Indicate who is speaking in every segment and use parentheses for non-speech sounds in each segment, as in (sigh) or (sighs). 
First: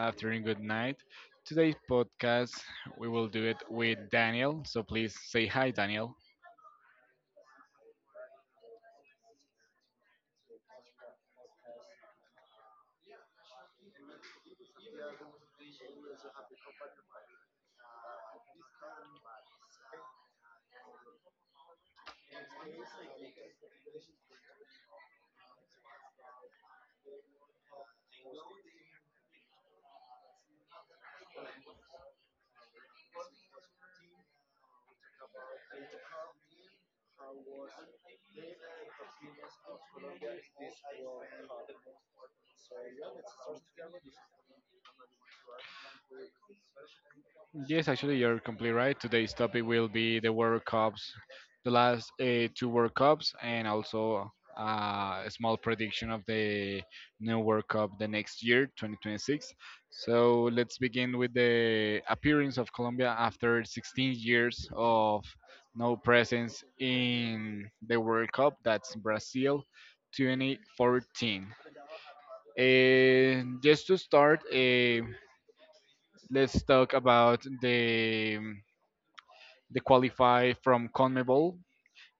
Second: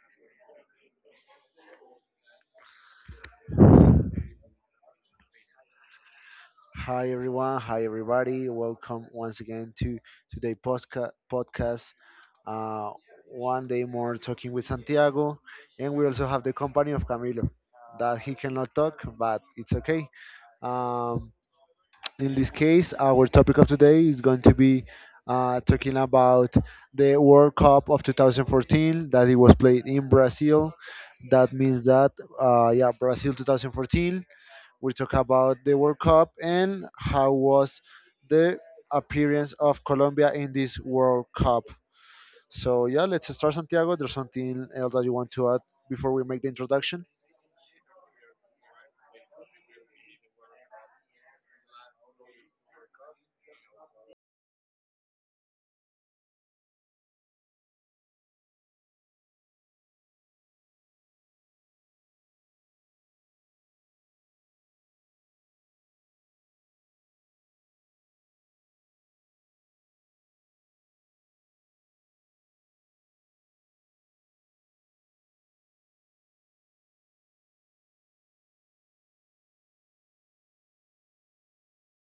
Speaker 1: afternoon, good night. Today's podcast, we will do it with Daniel. So please say hi, Daniel.
Speaker 2: Hi everyone, hi everybody. Welcome once again to podcast. Uh, One day more talking with Santiago, and we also have the company of Camilo, that he cannot talk, but it's okay. Um, in this case, our topic of today is going to be talking about the World Cup of 2014 that it was played in Brazil. That means that yeah, Brazil 2014. We talk about the World Cup and how was the appearance of Colombia in this World Cup. So yeah, let's start Santiago. There's something else that you want to add before we make the introduction?
Speaker 1: Yes, actually, you're completely right. Today's topic will be the World Cups, the last two World Cups, and also a small prediction of the new World Cup the next year, 2026. So let's begin with the appearance of Colombia after 16 years of no presence in the World Cup. That's Brazil 2014. And just to start, let's talk about they qualify from CONMEBOL.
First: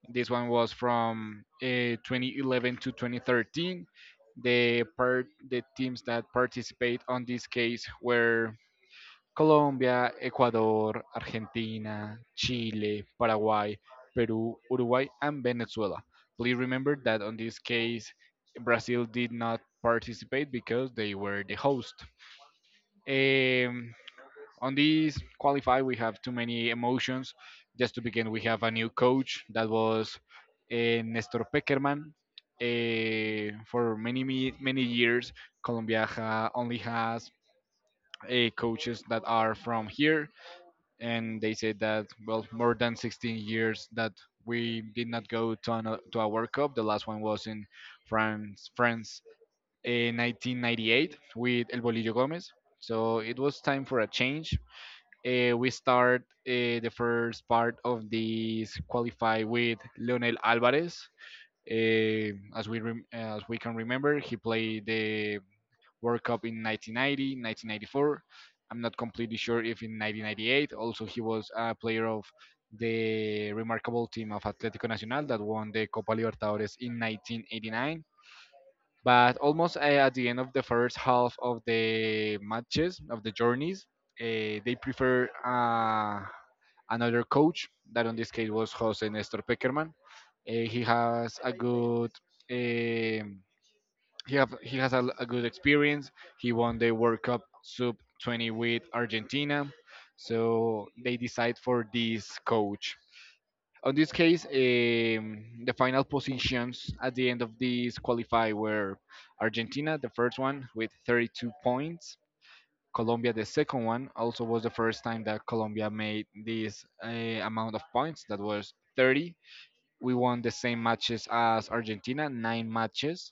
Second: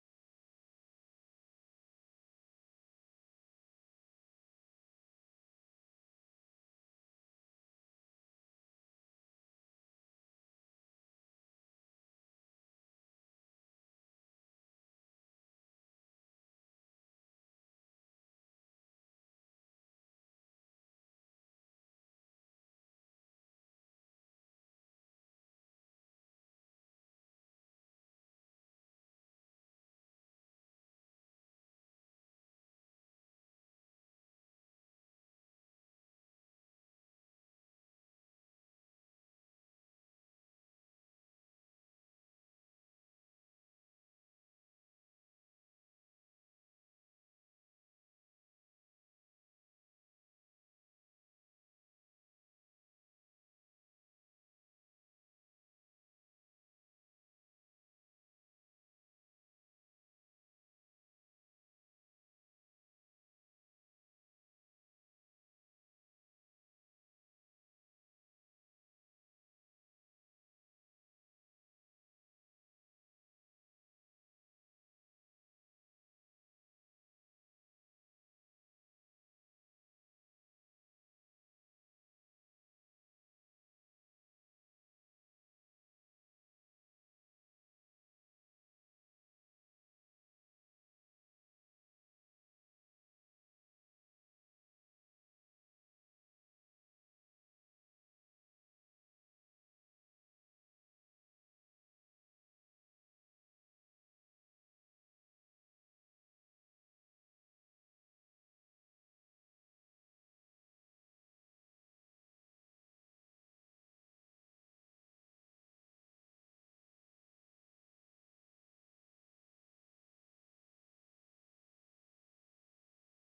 Speaker 1: This one was from 2011 to 2013. The teams that participate on this case were Colombia, Ecuador, Argentina, Chile, Paraguay, Peru, Uruguay, and Venezuela. Please remember that on this case, Brazil did not participate because they were the host. Um, on this qualify, we have too many emotions. Just to begin, we have a new coach that was Nestor Peckerman. For many years, Colombia only has coaches that are from here, and they said that well, more than 16 years that we did not go to a World Cup. The last one was in France in 1998 with El Bolillo Gomez. So it was time for a change. We start the first part of this qualify with Leonel Alvarez. As we can remember, he played the World Cup in 1990, 1994. I'm not completely sure if in 1998. Also, he was a player of the remarkable team of Atlético Nacional that won the Copa Libertadores in 1989. But almost at the end of the first half of the matches of the journeys, they prefer another coach that in this case was Jose Nestor Peckerman. He has a good um he have he has a good experience. He won the World Cup sub 20 with Argentina, so they decide for this coach. On this case, the final positions at the end of this qualify were Argentina, the first one with 32 points. Colombia, the second one, also was the first time that Colombia made this amount of points. That was 30. We won the same matches as Argentina, nine matches.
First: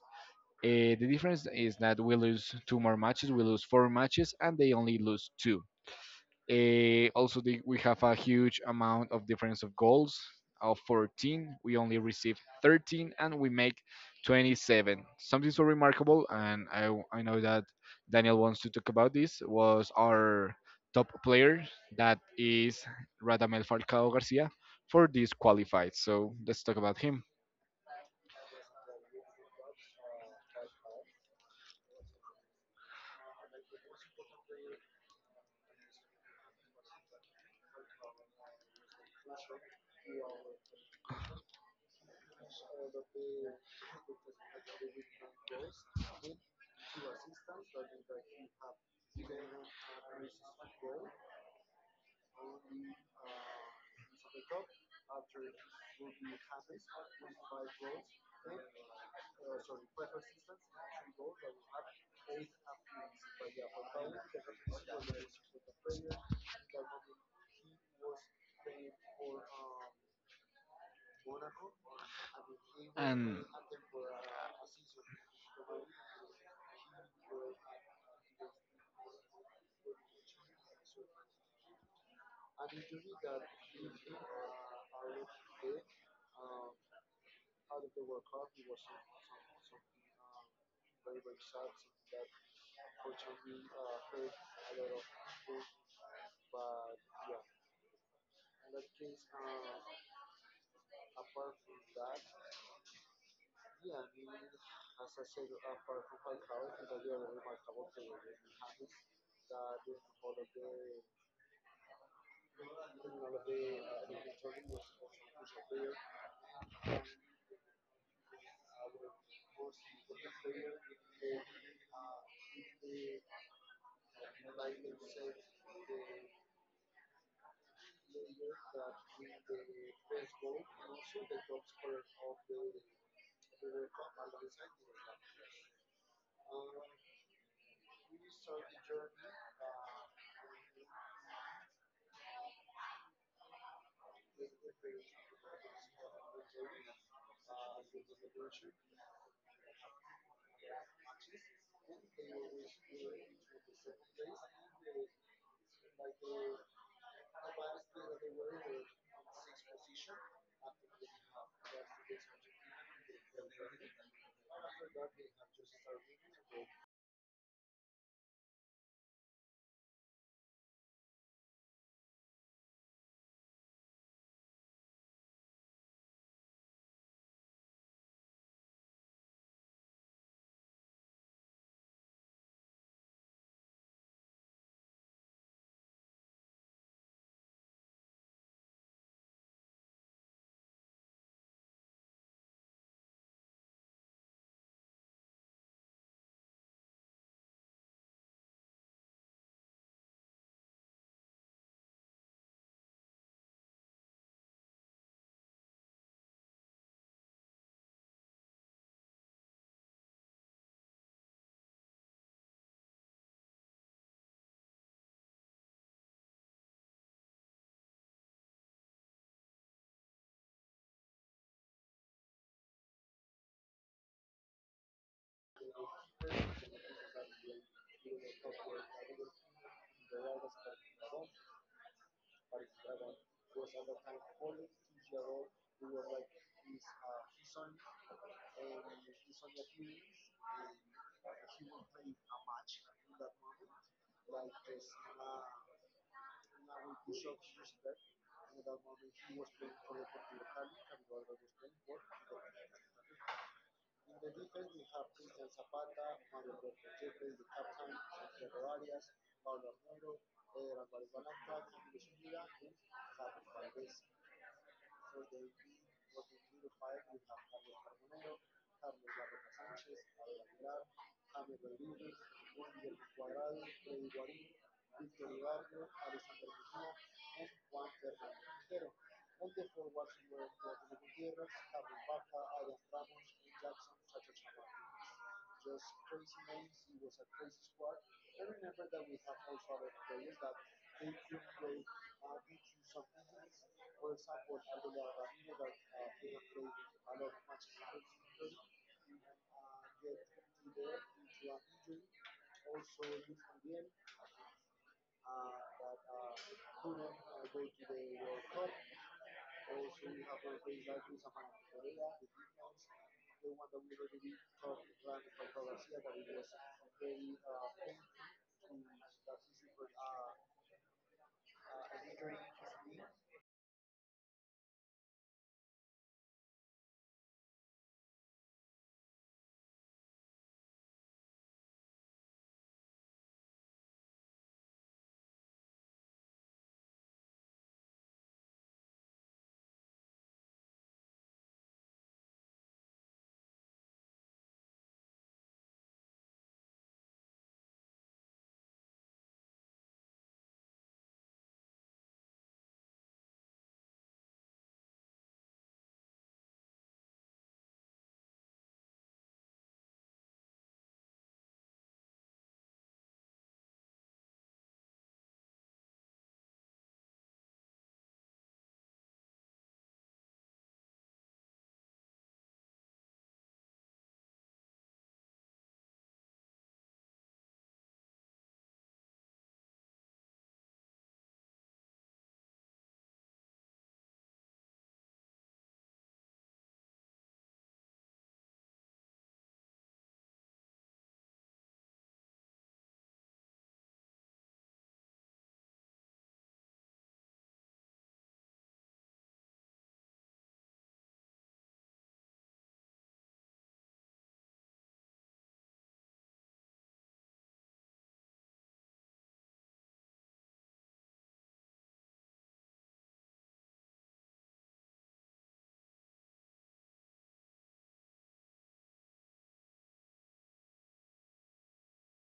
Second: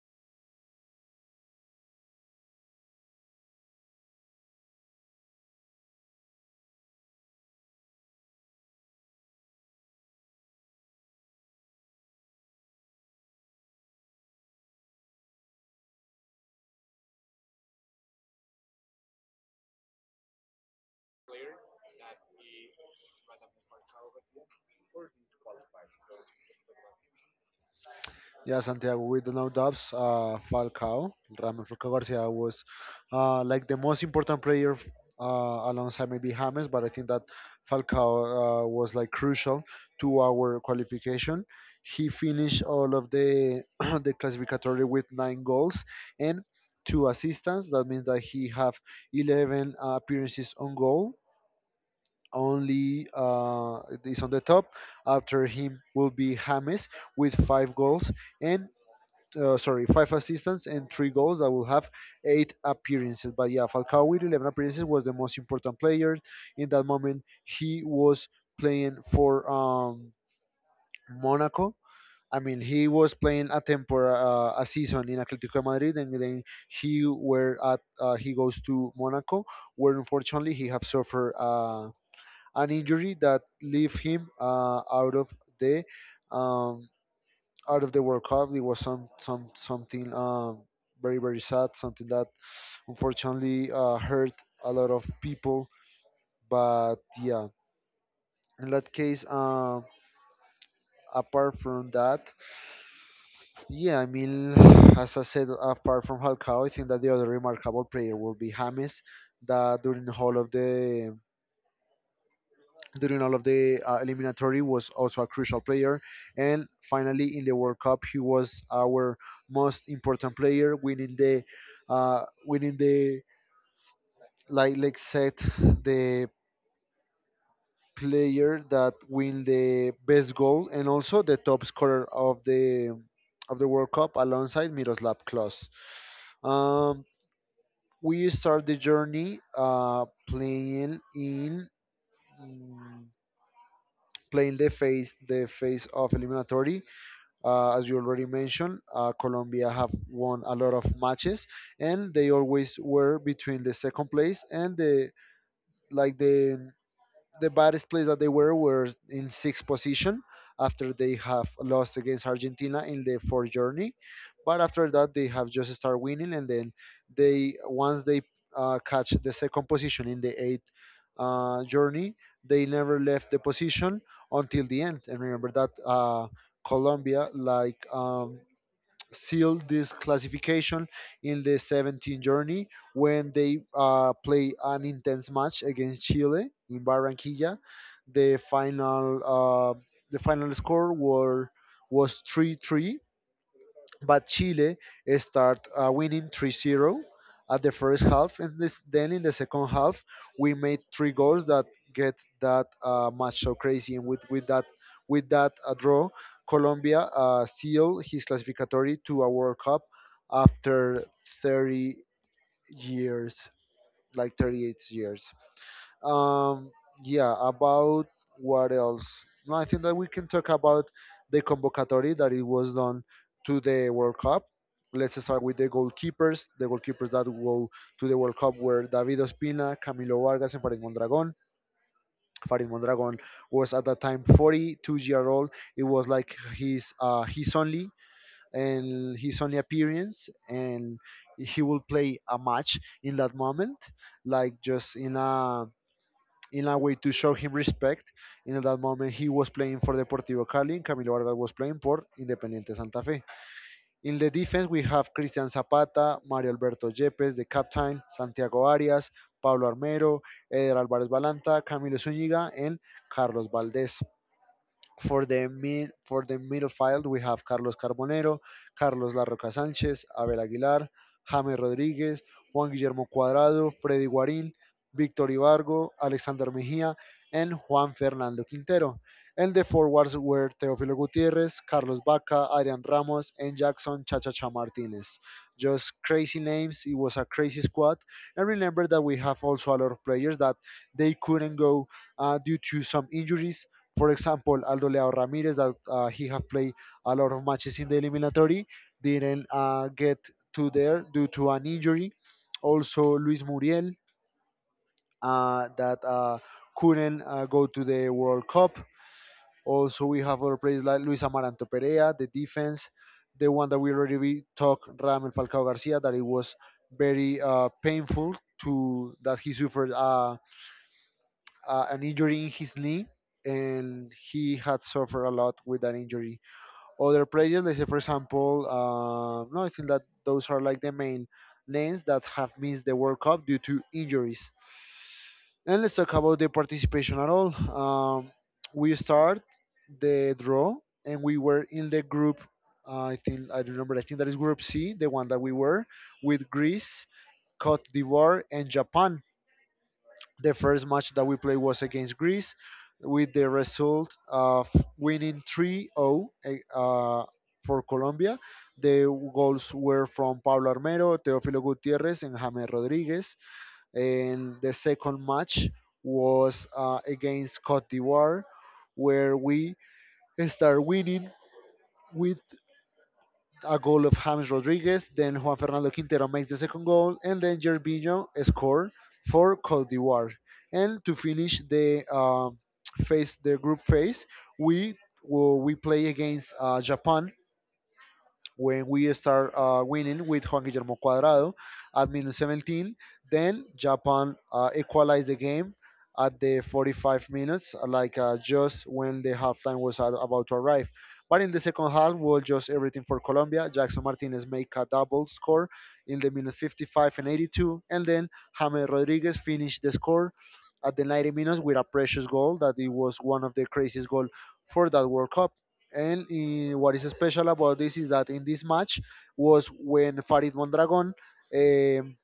Speaker 1: The difference is that we lose two more matches. We lose four matches, and they only lose two. Also, we have a huge amount of difference of goals of 14. We only received 13 and we make 27. Something so remarkable, and I know that Daniel wants to talk about this, was our top player, that is Radamel Falcao Garcia, for this qualified. So let's talk about him.
Speaker 2: Yeah, Santiago, with no doubts, Falcao, Ramon Falcao Garcia was like the most important player alongside maybe James, but I think that Falcao was like crucial to our qualification. He finished all of the (clears throat) the classificatory with nine goals and two assists. That means that he have 11 appearances on goal. Only is on the top. After him will be James with five goals and five assists and three goals. I will have eight appearances. But yeah, Falcao with 11 appearances was the most important player in that moment. He was playing for Monaco. I mean, he was
Speaker 1: And
Speaker 2: playing a season in Atletico de Madrid, and then he were at he goes to Monaco, where unfortunately he have suffered an injury that leave him the um, out of the World Cup. It was something very very sad, something that unfortunately hurt a lot of people. But yeah, in that case, apart from that, yeah, I mean, (sighs) as I said, apart from Falcao, I think that the other remarkable player will be James. That during the whole of the during all of the eliminatory was also a crucial player, and finally in the World Cup he was our most important player winning the uh, winning the like said the player that win the best goal and also the top scorer of the World Cup alongside Miroslav Klose. um, we start the journey playing in mm, playing the face of eliminatory. As you already mentioned, Colombia have won a lot of matches, and they always were between the second place and like the the baddest place that they were in sixth position after they have lost against Argentina in the fourth journey. But after that, they have just started winning, and then they once they catch the second position in the eighth journey, they never left the position until the end. And remember that Colombia, like sealed this classification in the 17th journey when they play an intense match against Chile in Barranquilla. The final uh, the final score were was 3-3, but Chile start winning 3-0 at the first half, and then in the second half we made three goals that get that match so crazy. And with that draw, Colombia sealed his classificatory to a World Cup after 30 years, like 38 years. Um, yeah, about what else? No, I think that we can talk about the convocatory that it was done to the World Cup. Let's start with the goalkeepers. The goalkeepers that go to the World Cup were David Ospina, Camilo Vargas, and Farid Mondragon. Farid Mondragon was at that time 42-year-old. It was like his only appearance, and he will play a match in that moment, like just in a way to show him respect. And at that moment, he was playing for Deportivo Cali, and Camilo Vargas was playing for Independiente Santa Fe. In the defense, we have Cristian Zapata, Mario Alberto Yepes, the captain, Santiago Arias, Pablo Armero, Eder Álvarez Balanta, Camilo Zúñiga, and Carlos Valdés. For the middle field, we have Carlos Carbonero, Carlos La Roca Sánchez, Abel Aguilar, James Rodríguez, Juan Guillermo Cuadrado, Freddy Guarín, Víctor Ibargo, Alexander Mejía, and Juan Fernando Quintero. And the forwards were Teófilo Gutiérrez, Carlos Vaca, Adrian Ramos, and Jackson Chachacha Martinez. Just crazy names. It was a crazy squad. And remember that we have also a lot of players that they couldn't go due to some injuries. For example, Aldo Leao Ramirez, that he have played a lot of matches in the eliminatory, didn't get to there due to an injury. Also, Luis Muriel, that couldn't go to the World Cup. Also, we have other players like Luis Amaranto Perea, the defense, the one that we already we talked, Ramel Falcao Garcia, that it was very painful to that he suffered an injury in his knee and he had suffered a lot with that injury. Other players, let's say for example, no, I think that those are like the main names that have missed the World Cup due to injuries. And let's talk about the participation at all. We start the draw, and we were in the group. I think I don't remember. I think that is Group C, the one that we were with Greece, Cote d'Ivoire, and Japan. The first match that we played was against Greece with the result of winning 3-0 uh, for Colombia. The goals were from Pablo Armero, Teofilo Gutierrez, and James Rodriguez. And the second match was against Cote d'Ivoire, where we start winning with a goal of James Rodriguez. Then Juan Fernando Quintero makes the second goal, and then Gervinho score for Cote d'Ivoire. And to finish the group phase, we well, we play against Japan when we start winning with Juan Guillermo Cuadrado at minute 17. Then Japan equalized the game at the 45 minutes, just when the halftime was about to arrive. But in the second half, was just everything for Colombia. Jackson Martinez make a double score in the minute 55 and 82, and then James Rodriguez finished the score at the 90 minutes with a precious goal that it was one of the craziest goal for that World Cup. And eh, what is special about this is that in this match was when Farid Mondragon um,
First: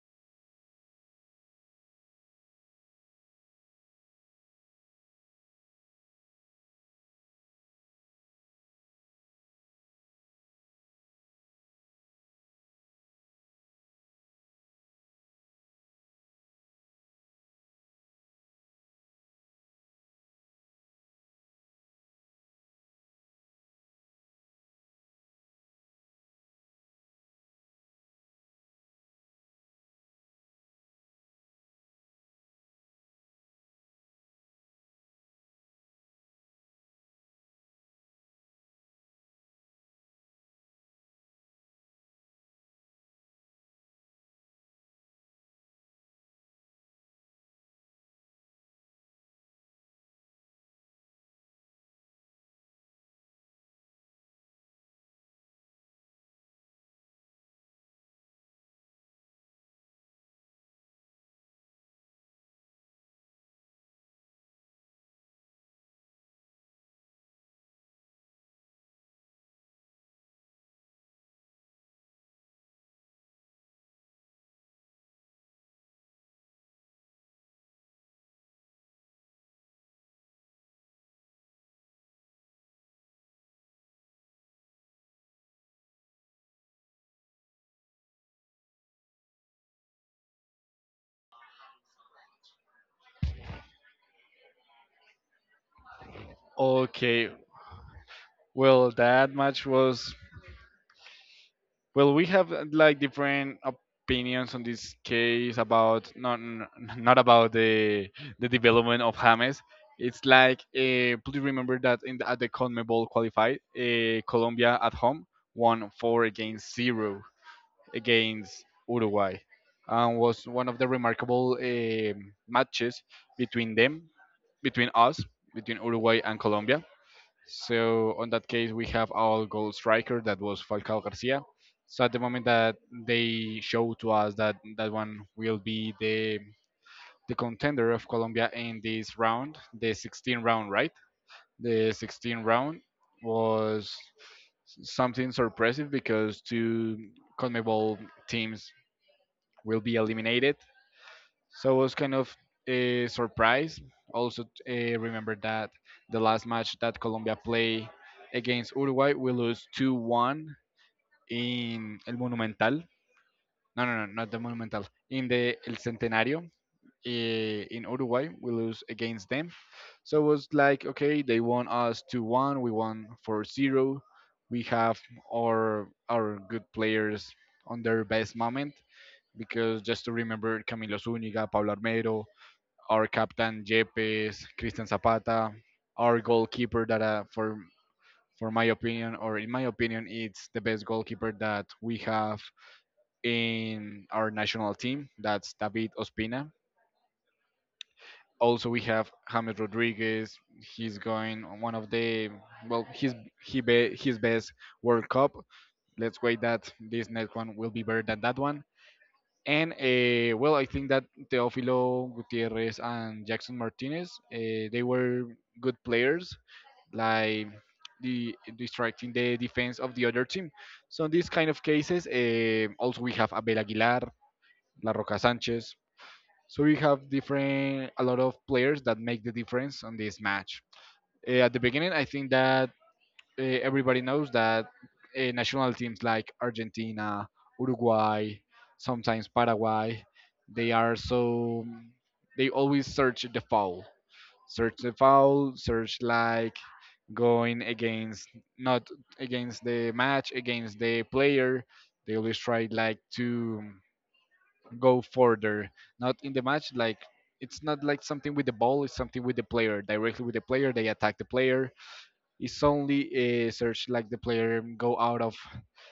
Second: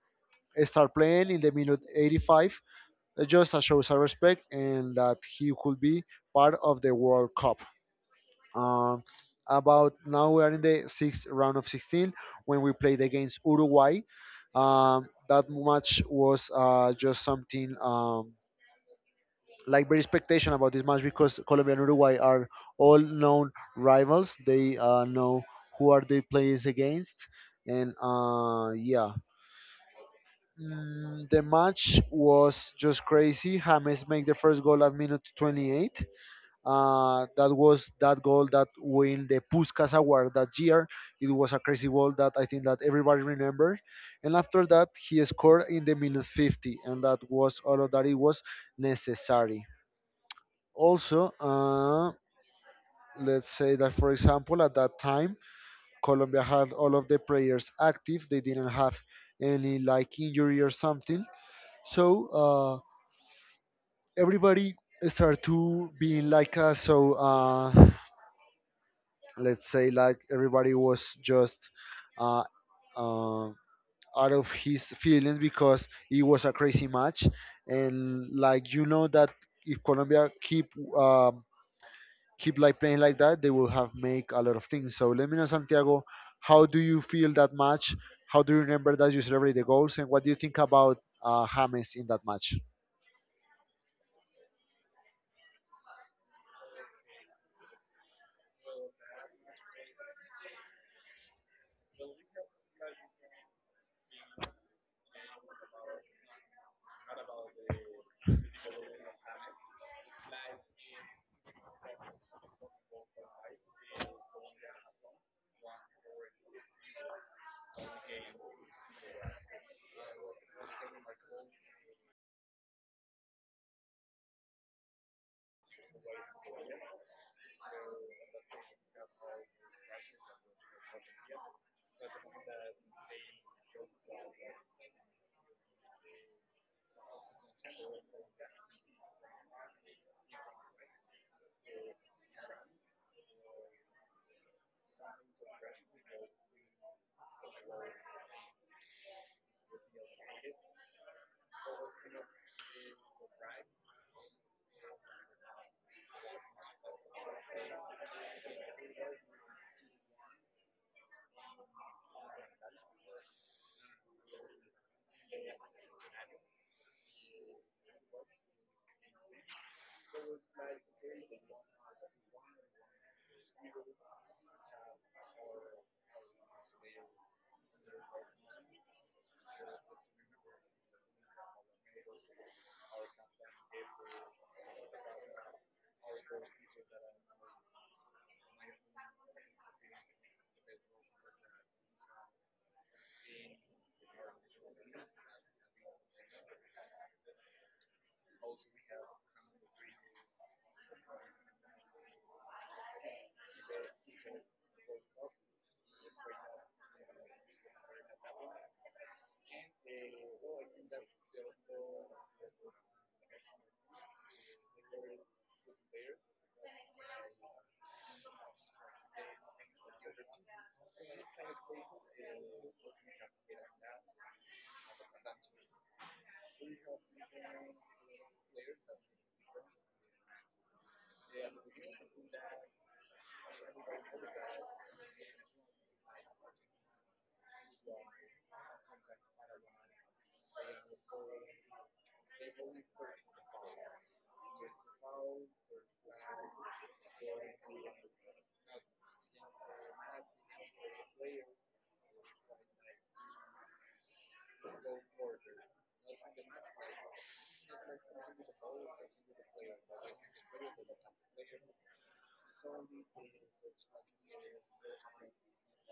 Speaker 2: started playing in the minute 85, just as shows our respect and that he could be part of the World Cup. Um, about now we are in the sixth round of 16 when we played against Uruguay. That match was just something. Like very expectation about this match because Colombia and Uruguay are all known rivals. They know who are they players against, and yeah, mm, the match was just crazy. James make the first goal at minute 28. That was that goal that win the Puskas Award that year. It was a crazy goal that I think that everybody remember. And after that, he scored in the minute 50, and that was all of that it was necessary. Also, let's say that, for example, at that time, Colombia had all of the players active. They didn't have any like injury or something. So everybody started to being like us. So let's say like everybody was just uh, uh, out of his feelings because it was a crazy match, and like you know that if Colombia um keep like playing like that, they will have make a lot of things. So let me know, Santiago, how do you feel that match? How do you remember that you celebrate the goals, and what do you think about James in that match?
Speaker 1: okay, well, that match was. Well, we have like different opinions on this case about not n- (laughs) not about the development of James. It's like please remember that in at the CONMEBOL qualified, Colombia at home won four against zero against Uruguay, and was one of the remarkable matches between them, between us, between Uruguay and Colombia. So on that case, we have our goal striker that was Falcao Garcia. So at the moment that they show to us that that one will be the contender of Colombia in this round, the 16 round, right? The 16 round was something surprising because two CONMEBOL teams will be eliminated. So I was kind of surprised. Also, remember that the last match that Colombia played against Uruguay, we lose 2-1 in El Monumental. No, no, no, not the Monumental. In the El Centenario in Uruguay, we lose against them. So it was like, okay, they won us 2-1, we won 4-0. We have our good players on their best moment because just to remember Camilo Zúñiga, Pablo Armero, our captain Yepes, Christian Zapata, our goalkeeper that , for my opinion or in my opinion it's the best goalkeeper that we have in our national team. That's David Ospina. Also we have James Rodriguez. He's going on one of the well his best World Cup. Let's wait that this next one will be better than that one. And well, I think that Teofilo Gutierrez and Jackson Martinez, they were good players, like the distracting the defense of the other team. So in these kind of cases, also we have Abel Aguilar, La Roca Sanchez. So we have different a lot of players that make the difference on this match. At the beginning, I think that everybody knows that national teams like Argentina, Uruguay, sometimes Paraguay, they are so they always search the foul, search the foul, search like going against not against the match, against the player. They always try like to go further, not in the match. Like it's not like something with the ball; it's something with the player directly with the player. They attack the player, it's only a search like the player go out of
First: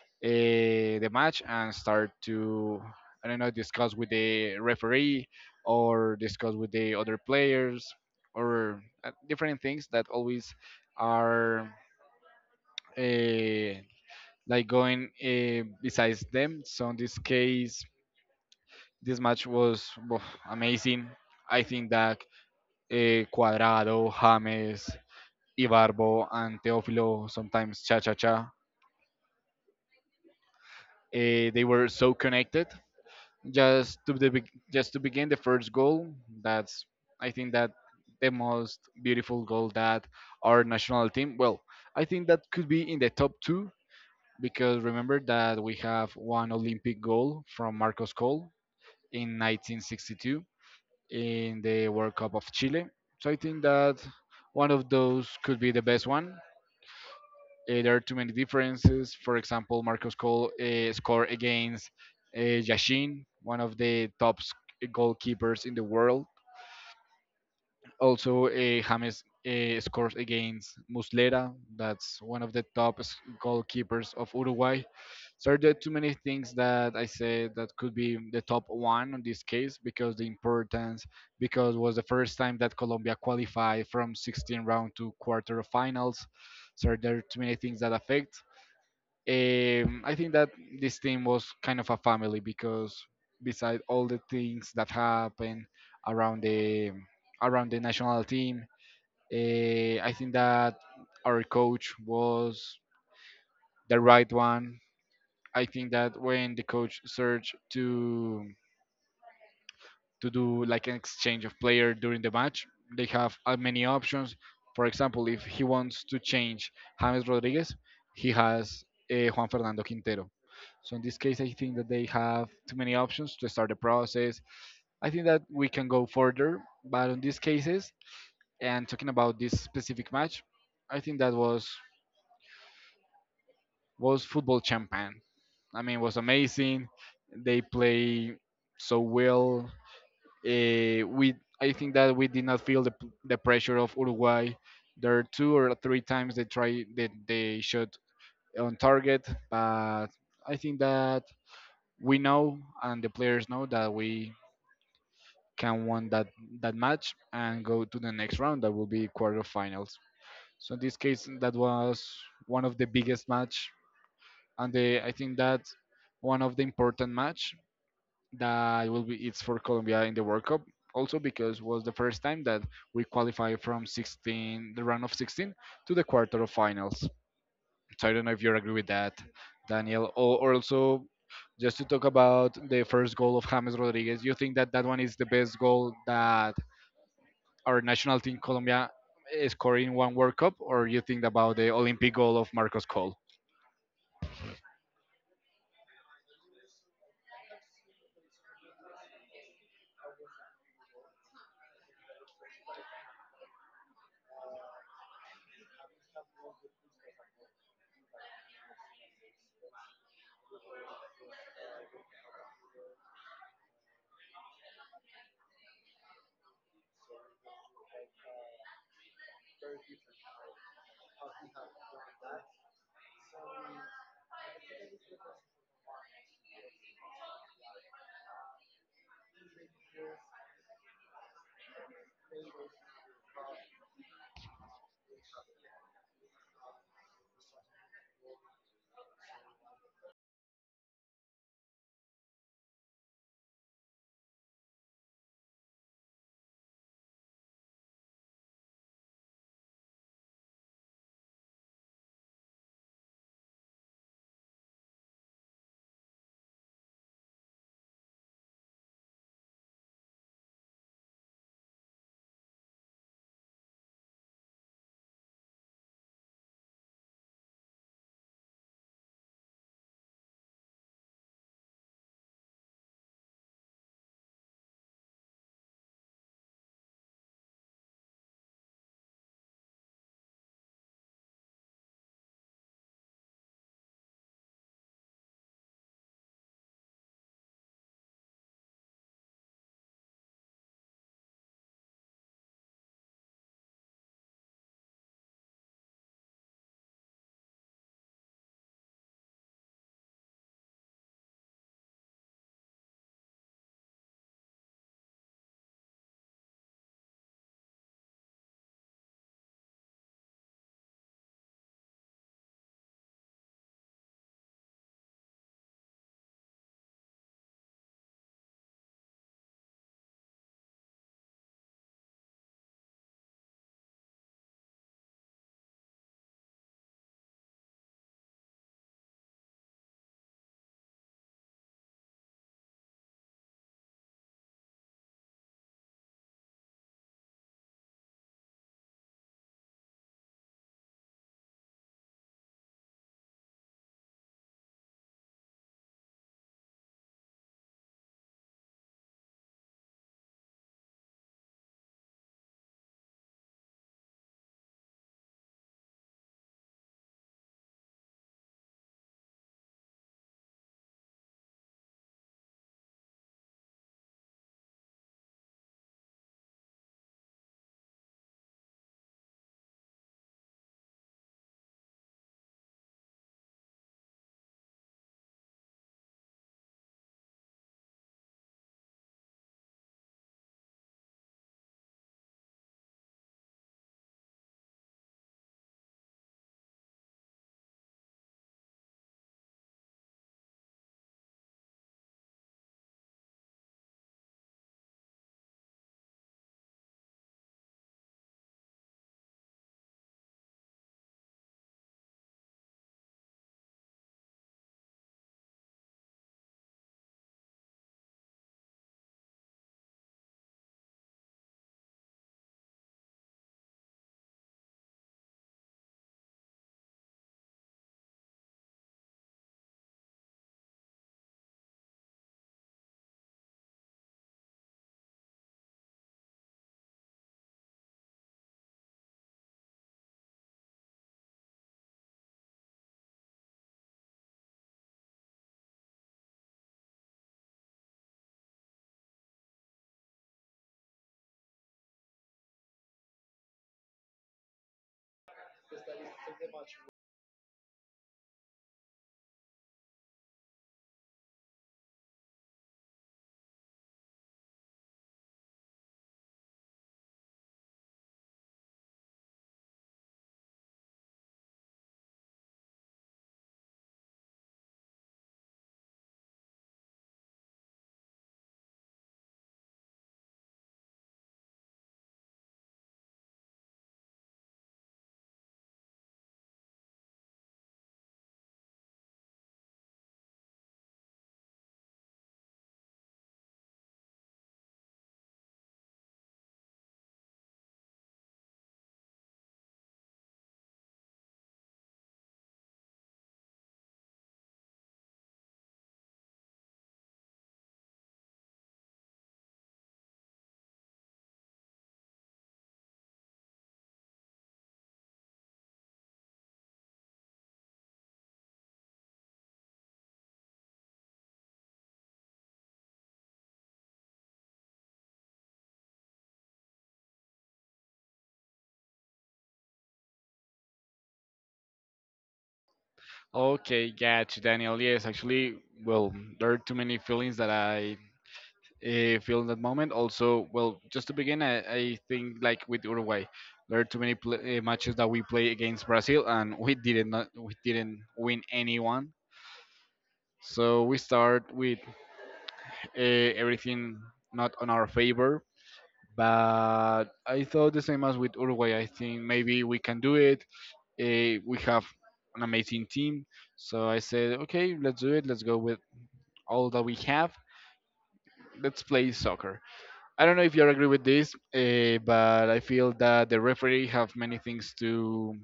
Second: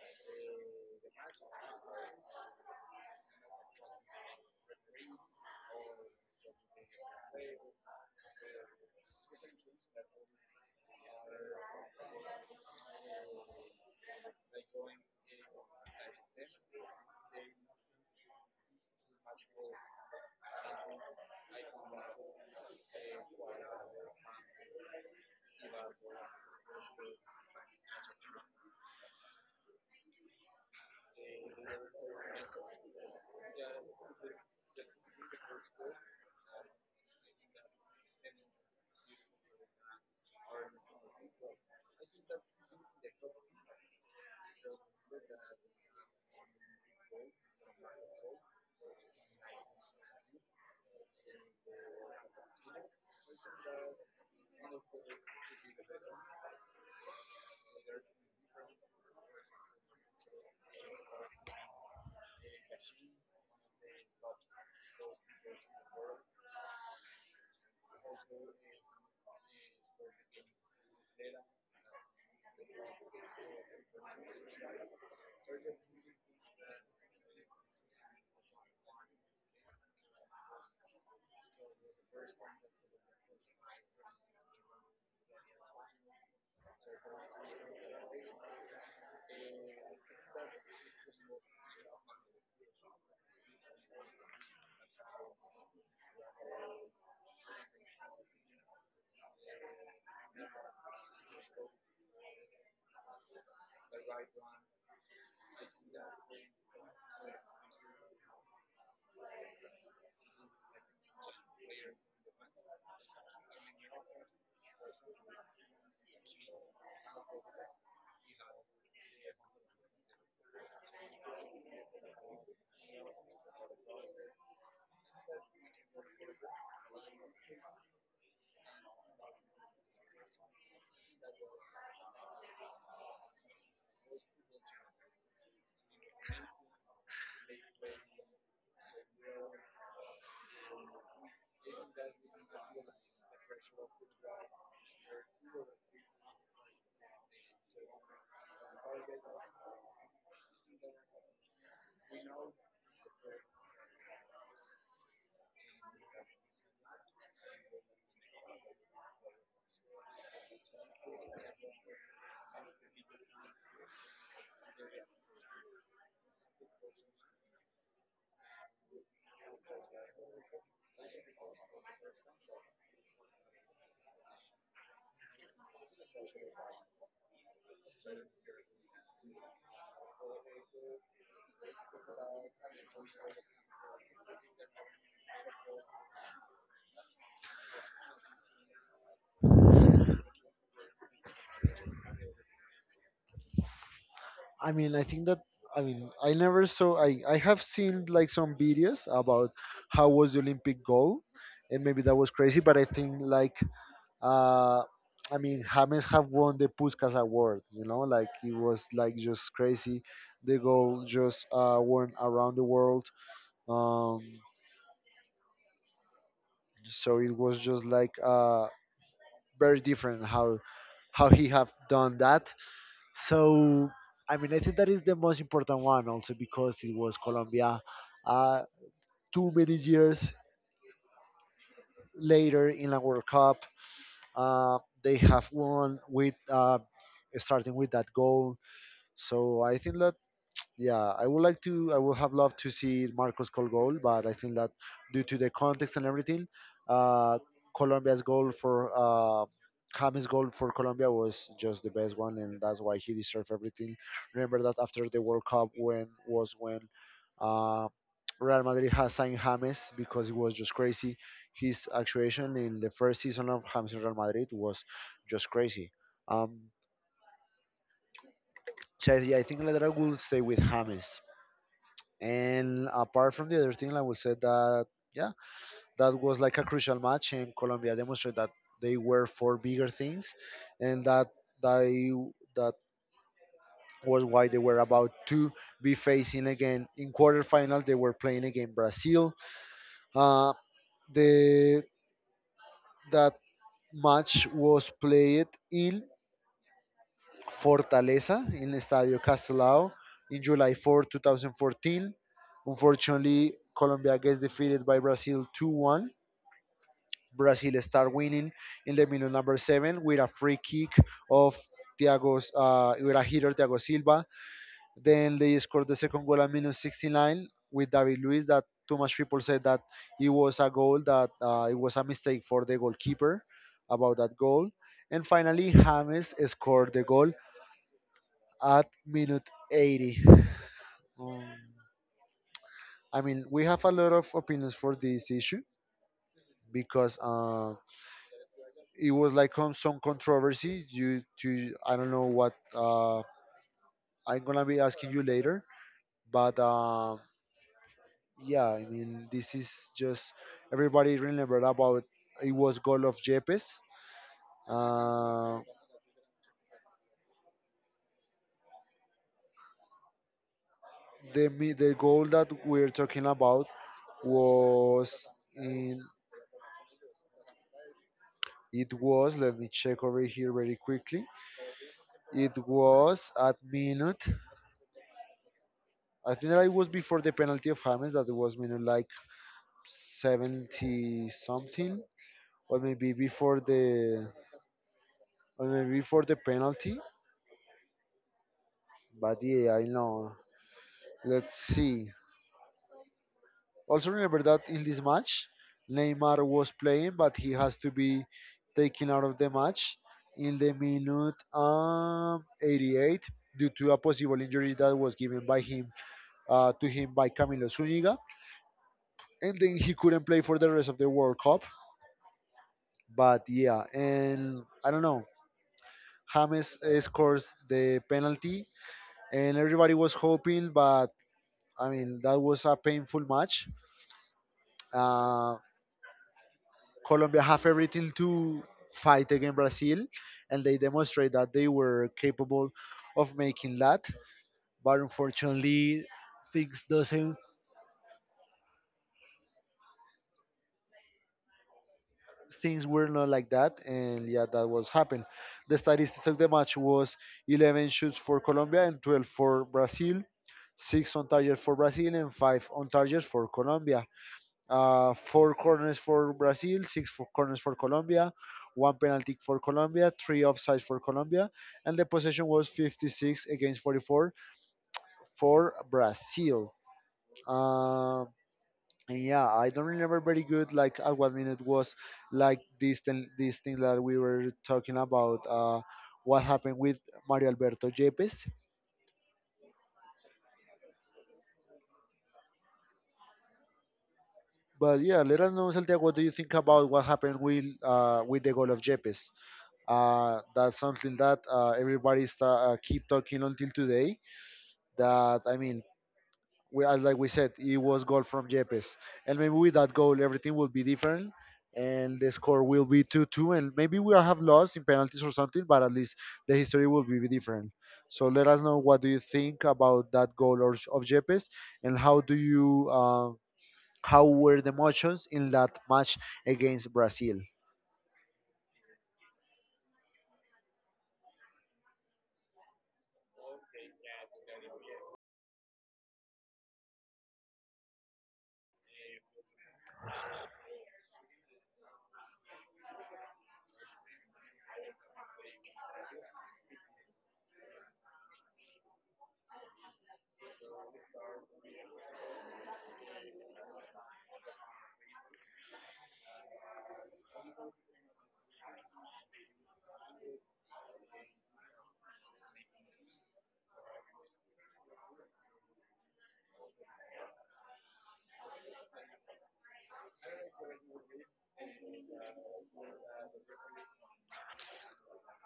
Speaker 1: the match and start to I don't know discuss with the referee or discuss with the other players or different things that always are uh, like going besides them. So in this case, this match was woof, amazing. I think that Cuadrado, James, Ibarbo, and Teófilo, sometimes Cha Cha Cha, they were so connected. Just to begin the first goal, that's I think that the most beautiful goal that our national team. Well, I think that could be in the top two because remember that we have one Olympic goal from Marcos Cole in 1962 in the World Cup of Chile. So I think that one of those could be the best one. There are too many differences. For example, Marcos Cole scored against Yashin, one of the top goalkeepers in the world. Also, James scores against Muslera, that's one of the top goalkeepers of Uruguay. So there are too many things that I said that could be the top one in this case because the importance because it was the first time that Colombia qualified from 16 round to quarterfinals. So there are too many things that affect. I think that this team was kind of a family because beside all the things that happen around the national team, I think that our coach was the right one. I think that when the coach searched to do like an exchange of player during the match. They have many options. For example, if he wants to change James Rodriguez, he has Juan Fernando Quintero. So in this case, I think that they have too many options to start the process. I think that we can go further, but in these cases, and talking about this specific match, I think that was football champagne. I mean, it was amazing. They play so well. We I think that we did not feel the pressure of Uruguay. There are two or three times they try that they shot on target, but I think that we know and the players know that we can win that match and go to the next round. That will be quarterfinals. So in this case, that was one of the biggest match, and the, I think that one of the important match that will be it's for Colombia in the World Cup also because was the first time that we qualified from 16 the round of 16 to the quarter of finals. So I don't know if you agree with that, Daniel. Or also just to talk about the first goal of James Rodriguez, you think that that one is the best goal that our national team Colombia is scoring one World Cup, or you think about the Olympic goal of Marcos Cole?
Speaker 2: I mean, I think that I never saw I have seen like some videos about how was the Olympic goal, and maybe that was crazy, but I think like uh. I mean, James have won the Puskas Award, you know, like it was like just crazy. The goal just won around the world. Um, so it was just like very different how he have done that. So I mean, I think that is the most important one also because it was Colombia. Uh, too many years later in the World Cup, uh, they have won with starting with that goal. So I think that yeah, I would like to. I would have loved to see Marcos score goal, but I think that due to the context and everything, uh, Colombia's goal for James' goal for Colombia was just the best one, and that's why he deserved everything. Remember that after the World Cup, when was when uh, Real Madrid has signed James because it was just crazy. His actuation in the first season of James in Real Madrid was just crazy. Um, so yeah, I think Ledra will stay with James. And apart from the other thing, I would say that yeah, that was like a crucial match, and Colombia demonstrated that they were for bigger things, and they that was why they were about to be facing again in quarterfinals. They were playing against Brazil. Uh, the that match was played in Fortaleza in Estadio Castelao in July 4, 2014. Unfortunately, Colombia gets defeated by Brazil 2-1. Brazil start winning in the minute number seven with a free kick of with a hitter Thiago Silva. Then they scored the second goal at minute 69 with David Luiz. That too much people said that it was a goal that it was a mistake for the goalkeeper about that goal. And finally, James scored the goal at minute 80. Um, I mean, we have a lot of opinions for this issue because it was like some controversy due to I don't know what. I'm gonna be asking you later, but yeah, I mean this is just everybody remember about it was goal of Jepes. Uh, the goal that we're talking about was in It was let me check over here very quickly. It was at minute. I think that it was before the penalty of James that was minute like 70 something or maybe before the penalty. But yeah, I know. Let's see. Also remember that in this match, Neymar was playing, but he has to be taken out of the match in the minute 88 due to a possible injury that was given by him to him by Camilo Zuniga, and then he couldn't play for the rest of the World Cup. But yeah, and I don't know. James scores the penalty and everybody was hoping, but I mean that was a painful match. Uh, Colombia have everything to fight against Brazil, and they demonstrate that they were capable of making that. But unfortunately, things doesn't things were not like that, and yeah, that was happened. The statistics of the match was 11 shoots for Colombia and 12 for Brazil. Six on target for Brazil and five on target for Colombia. Four corners for Brazil, six for corners for Colombia, one penalty kick for Colombia, three offsides for Colombia, and the possession was 56 against 44 for Brazil. Um, and yeah, I don't remember very good like at what minute was like this thing that we were talking about. What happened with Mario Alberto Yepes? But yeah, let us know, Santiago, what do you think about what happened with the goal of Yepes? That's something that everybody keep talking until today. That I mean, we, as like we said, it was goal from Yepes, and maybe with that goal, everything will be different, and the score will be two-two, and maybe we'll have lost in penalties or something, but at least the history will be different. So let us know what do you think about that goal of Yepes, and how do you how were the emotions in that match against Brazil?
Speaker 1: Okay, gotcha, Daniel. Yes, actually, well, there are too many feelings that I feel in that moment. Also, well, just to begin, I think like with Uruguay, there are too many matches that we play against Brazil, and we didn't win anyone. So we start with uh, everything not on our favor. But I thought the same as with Uruguay. I think maybe we can do it. We have an amazing team. So I said, okay, let's do it. Let's go with all that we have. Let's play soccer. I don't know if you agree with this, but I feel that the referee have many things to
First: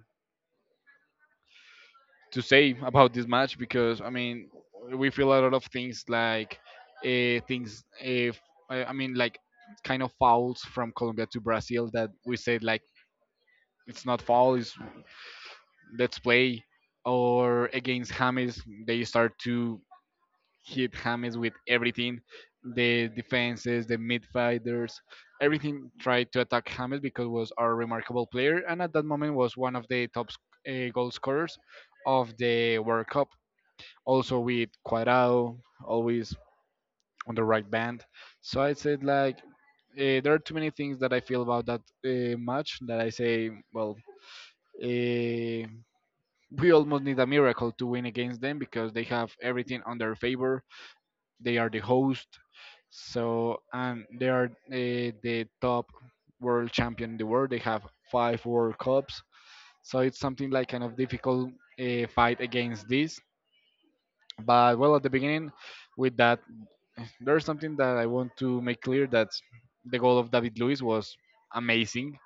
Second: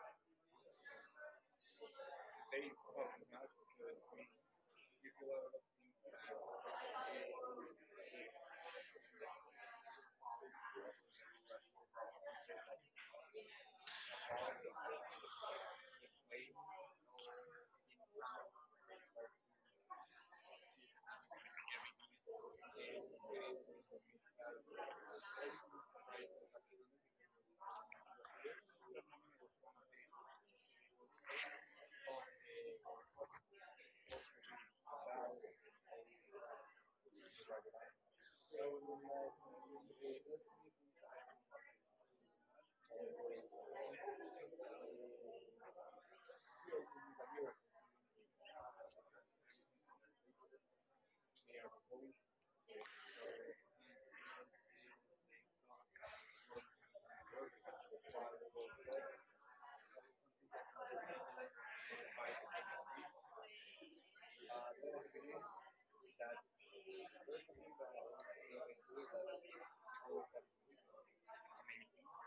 Speaker 1: say about this match because I mean we feel a lot of things like things if I mean like kind of fouls from Colombia to Brazil that we said like it's not foul, it's let's play or against James. They start to hit James with everything, the defenses, the mid fighters, everything tried to attack James because was a remarkable player and at that moment was one of the top goal scorers of the World Cup. Also with Cuadrado, always on the right band. So I said like there are too many things that I feel about that match that I say well. Uh, we almost need a miracle to win against them because they have everything on their favor, they are the host. So and they are the top world champion in the world. They have five World Cups. So it's something like kind of difficult fight against this. But well, at the beginning, with that, there's something that I want to make clear, that the goal of David Luiz was amazing.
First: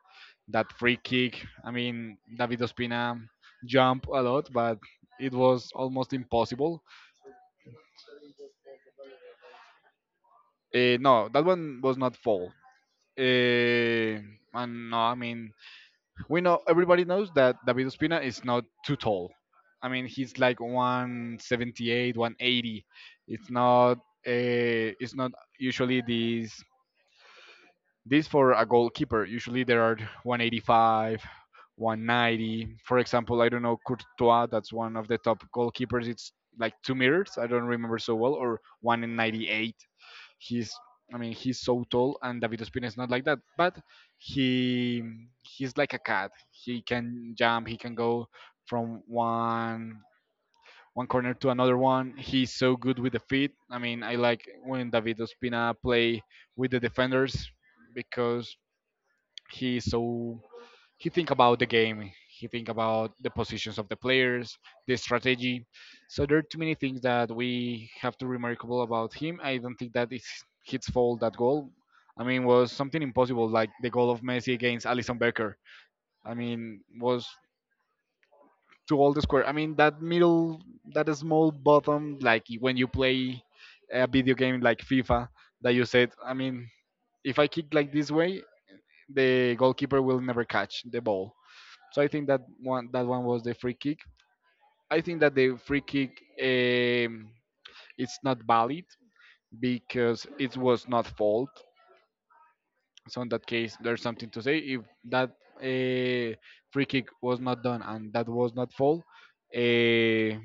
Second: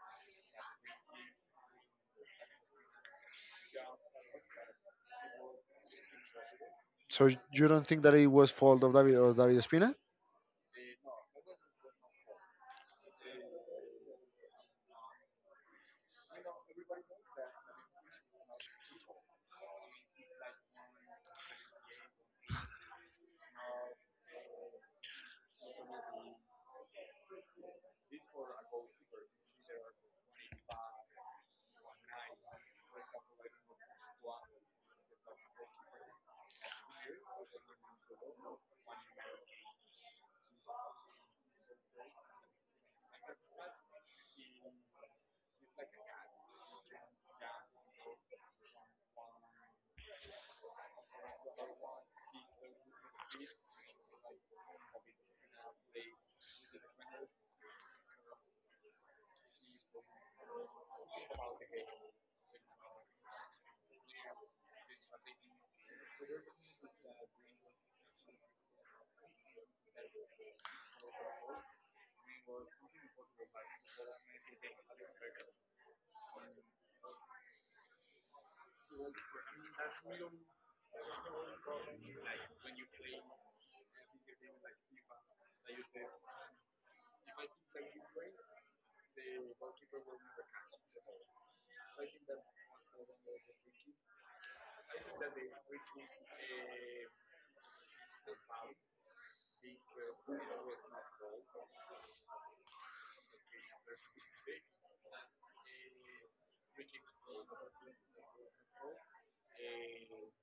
Speaker 1: That free kick, I mean, David Ospina jumped a lot, but it was almost impossible.
Speaker 2: So you don't think that it was fault of David or David Espina?
Speaker 1: Eh, no, that one was not fault. Uh, and no, I mean, we know, everybody knows that David Ospina is not too tall. I mean, he's like 178, 180. It's not. It's not usually this for a goalkeeper. Usually there are 185, 190. For example, I don't know Courtois. That's one of the top goalkeepers. It's like 2 meters. I don't remember so well, or 198. He's, I mean, he's so tall, and David Ospina is not like that. But he he's like a cat. He can jump. He can go from one corner to another one. He's so good with the feet. I mean, I like when David Ospina play with the defenders because he so he think about the game, he think about the positions of the players, the strategy. So there are too many things that we have to remarkable about him. I don't think that it's his fault that goal. I mean, was something impossible, like the goal of Messi against Alison Becker. I mean, was to all the square, I mean that middle, that small bottom, like when you play a video game like FIFA, that you said, I mean, if I kick like this way, the goalkeeper will never catch the ball. So I think that one was the free kick. I think that the free kick um, it's not valid because it was not fault. So in that case, there's something to say. If that uh, free kick was not done and that was not fault, uh,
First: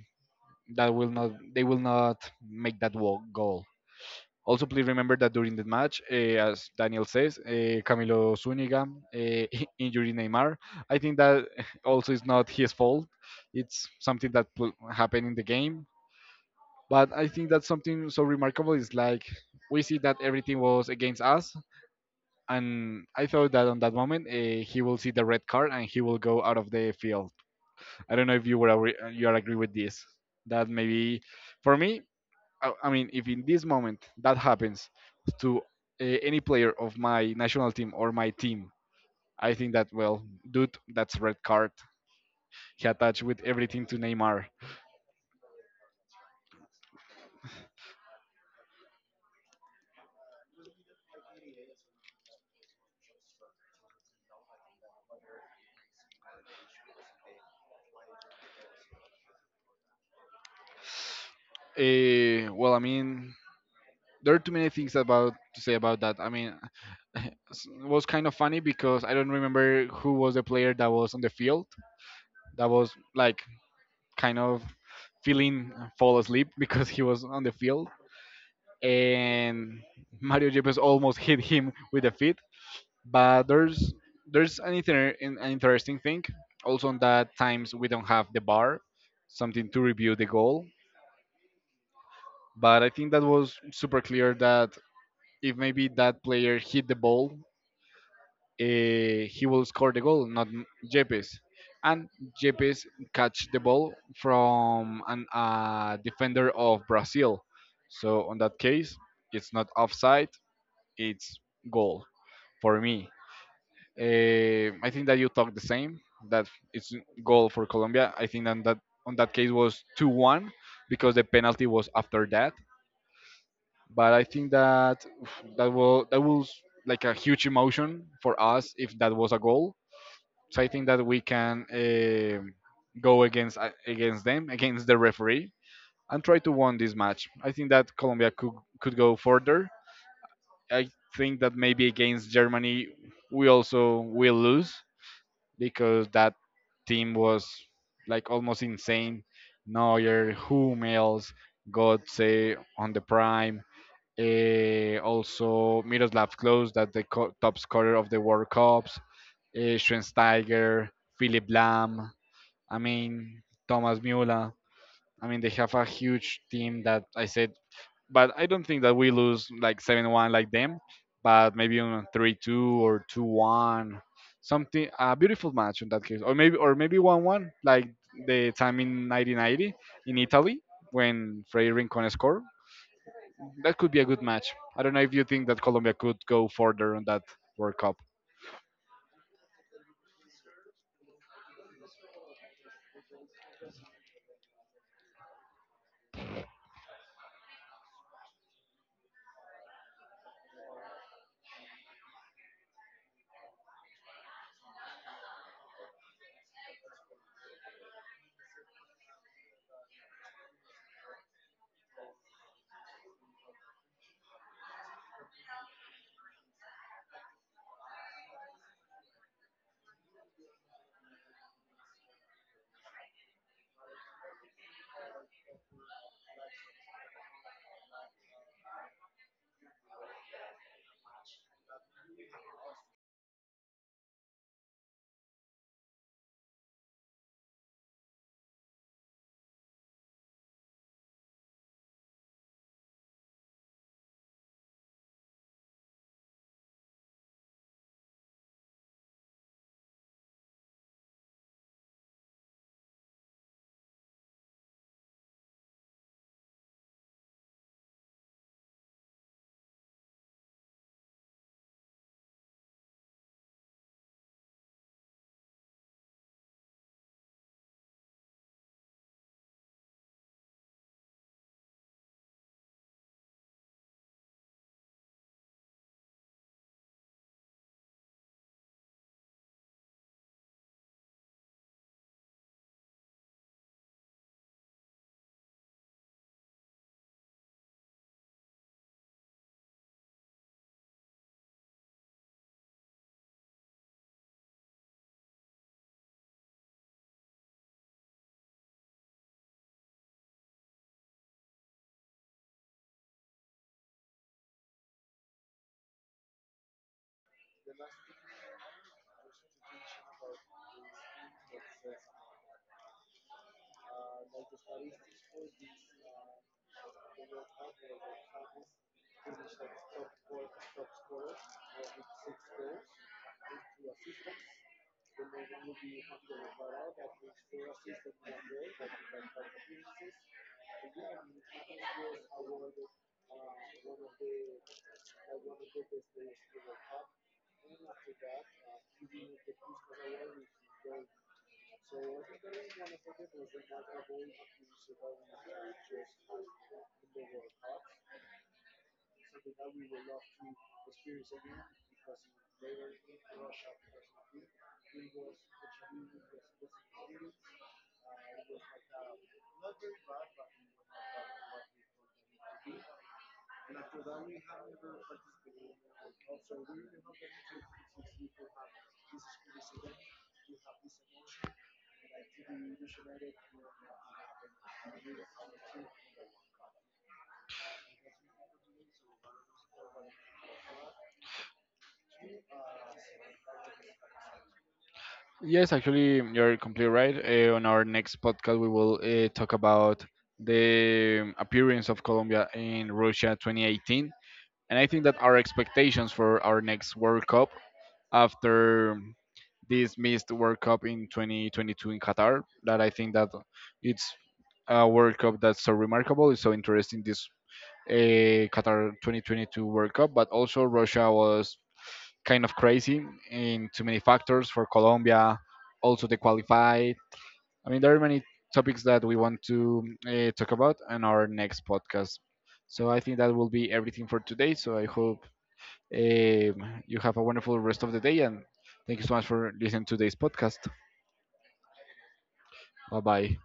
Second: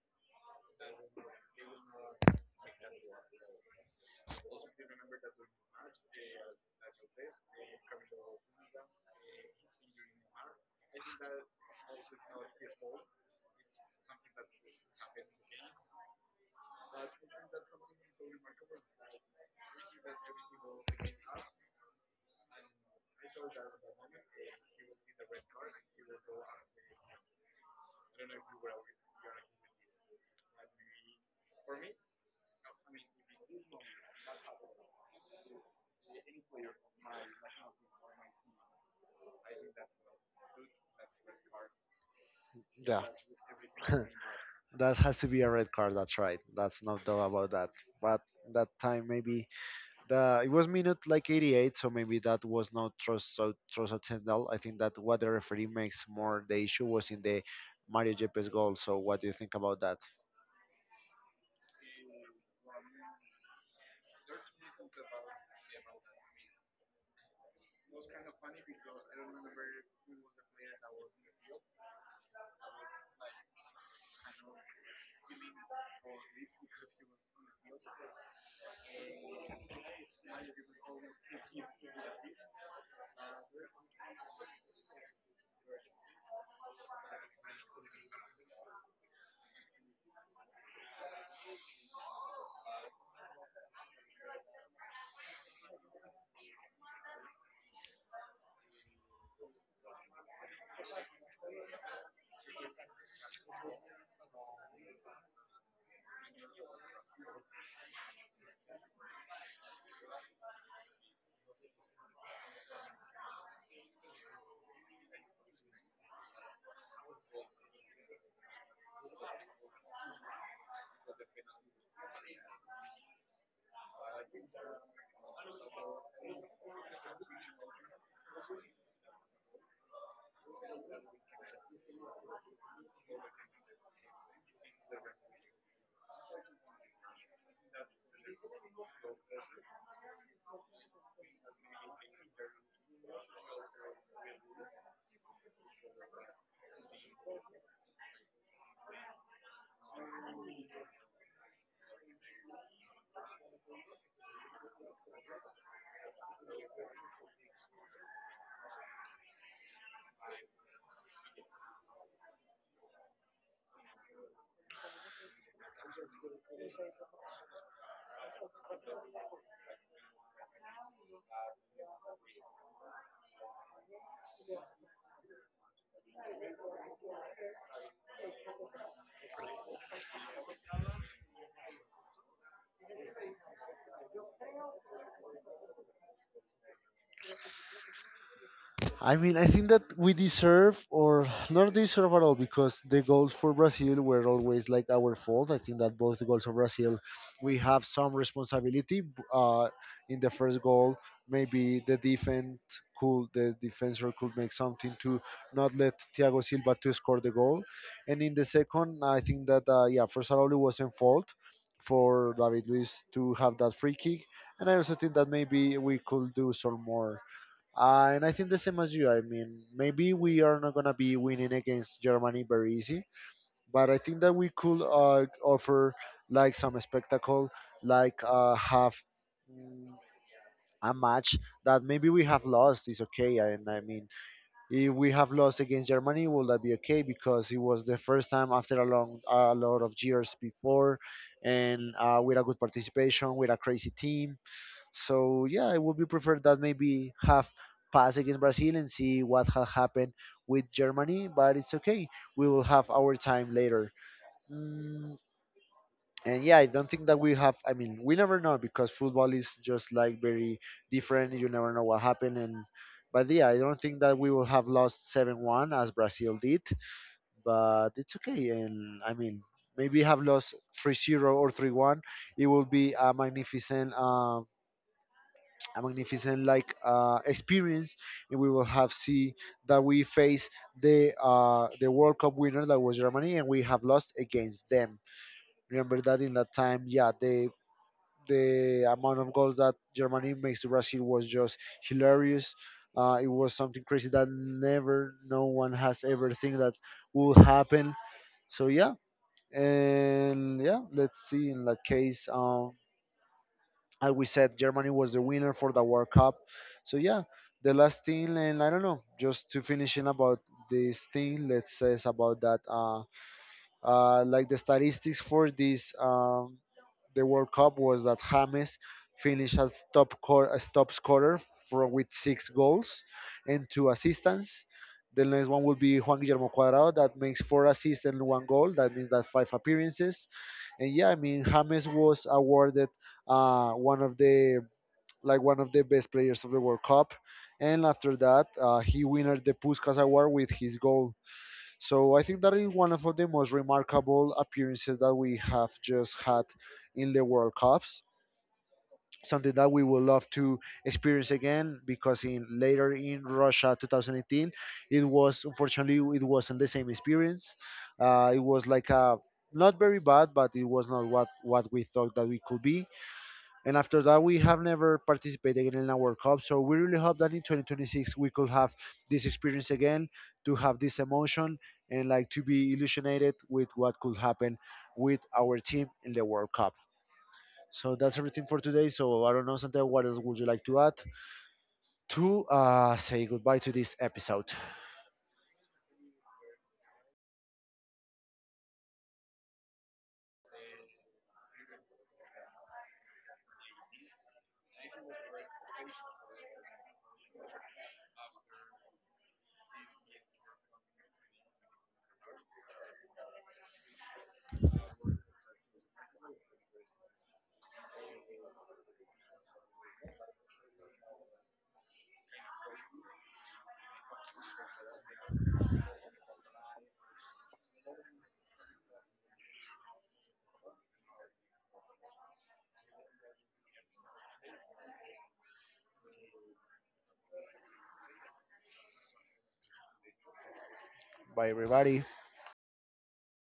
Speaker 1: that will not, make that goal. Also, please remember that during the match, eh, as Daniel says, eh, Camilo Zuniga eh, (laughs) injured Neymar. I think that (laughs) also is not his fault. It's something that happened in the game. But I think that something so remarkable is like we see that everything was against us, and I thought that on that moment eh, he will see the red card and he will go out of the field. I don't know if you are agree with this. That maybe for me, I mean, if in this moment that happens to any player of my national team or my team, I think that well, dude, that's red card. He
Speaker 2: Yeah.
Speaker 1: attached with everything to
Speaker 2: (laughs)
Speaker 1: Neymar.
Speaker 2: That has to be a red card. That's right. That's no doubt about that. But that time maybe the it was minute like 88, so maybe that was not trust so transcendal. I think that what the referee makes more the issue was in the Mario Yepes goal. So what do you think about that?
Speaker 1: Well, I mean, there are too many things about to say about that. I mean, (laughs) it was kind of funny because I don't remember who was the player that was on the field, that was like kind of feeling fall asleep (laughs) because he was on the field and Mario Yepes almost hit him with the feet. But there's an, an interesting thing. Also on that times we don't have the bar, something to review the goal. But I think that was super clear that if maybe that player hit the ball, eh, he will score the goal, not Jepes. And Jepes catch the ball from an defender of Brazil. So on that case, it's not offside, it's goal, for me. I think that you talk the same. That it's goal for Colombia. I think on that case was 2-1 because the penalty was after that. But I think that oof, that was like a huge emotion for us if that was a goal. So I think that we can go against against them, against the referee, and try to win this match. I think that Colombia could go further. I think that maybe against Germany we also will lose because that team was like almost insane. Neuer, Hummels, Götze on the prime. Eh, also Miroslav Klose, that the top scorer of the World Cups. Schweinsteiger, Philip Lahm. I mean, Thomas Müller. I mean, they have a huge team that I said, but I don't think that we lose like 7-1 like them, but maybe on 3-2 or 2-1. Something, a beautiful match in that case. Or maybe 1-1, like the time in 1990 in Italy when Freddy Rincon scored. That could be a good match. I don't know if you think that Colombia could go further on that World Cup.
Speaker 2: I mean, I think that we deserve, or not deserve at all, because the goals for Brazil were always like our fault. I think that both the goals of Brazil, we have some responsibility. In the first goal, maybe the defense the defender could make something to not let Thiago Silva to score the goal, and in the second, I think that yeah, first of all, it was in fault for David Luiz to have that free kick, and I also think that maybe we could do some more. And I think the same as you. I mean, maybe we are not going to be winning against Germany very easy, but I think that we could offer like some spectacle, like have mm, a match that maybe we have lost is okay. And I mean, if we have lost against Germany, will that be okay? Because it was the first time after a long, a lot of years before, and with a good participation, with a crazy team. So yeah, I would be preferred that maybe have pass against Brazil and see what had happened with Germany. But it's okay. We will have our time later. Mm, and yeah, I don't think that we have. I mean, we never know because football is just like very different. You never know what happened. And but yeah, I don't think that we will have lost 7-1 as Brazil did. But it's okay. And I mean, maybe have lost 3-0 or 3-1, it will be a magnificent like experience, and we will have see that we face the World Cup winner that was Germany, and we have lost against them. Remember that in that time, yeah, the amount of goals that Germany makes to Brazil was just hilarious. It was something crazy that never no one has ever think that will happen. So yeah, and yeah, let's see in that case. As we said, Germany was the winner for the World Cup. So yeah, the last thing, and I don't know, just to finish in about this thing, let's say it's about that. Like the statistics for this the World Cup was that James finished as as top scorer with 6 goals and 2 assists. The next one will be Juan Guillermo Cuadrado that makes 4 assists and one goal. That means that five appearances. And yeah, I mean James was awarded one of the like one of the best players of the World Cup. And after that, he winned the Puskas Award with his goal. So I think that is one of the most remarkable appearances that we have just had in the World Cups. Something that we would love to experience again because in later in Russia 2018, it was unfortunately it wasn't the same experience. It was like a not very bad, but it was not what we thought that we could be. And after that, we have never participated in a World Cup. So we really hope that in 2026 we could have this experience again, to have this emotion, and like to be illuminated with what could happen with our team in the World Cup. So that's everything for today. So I don't know, Santiago, what else would you like to add to say goodbye to this episode?
Speaker 1: Yes, actually, you're completely right. On our next podcast, we will talk about the appearance of Colombia in Russia 2018. And I think that our expectations for our next World Cup after this missed World Cup in 2022 in Qatar, that I think that it's a World Cup that's so remarkable. It's so interesting, this uh, Qatar 2022 World Cup, but also Russia was kind of crazy in too many factors for Colombia, also they qualified. I mean, there are many topics that we want to talk about in our next podcast. So I think that will be everything for today. So I hope you have a wonderful rest of the day and thank you so much for listening to this podcast.
Speaker 2: Bye, everybody.
Speaker 1: Bye bye.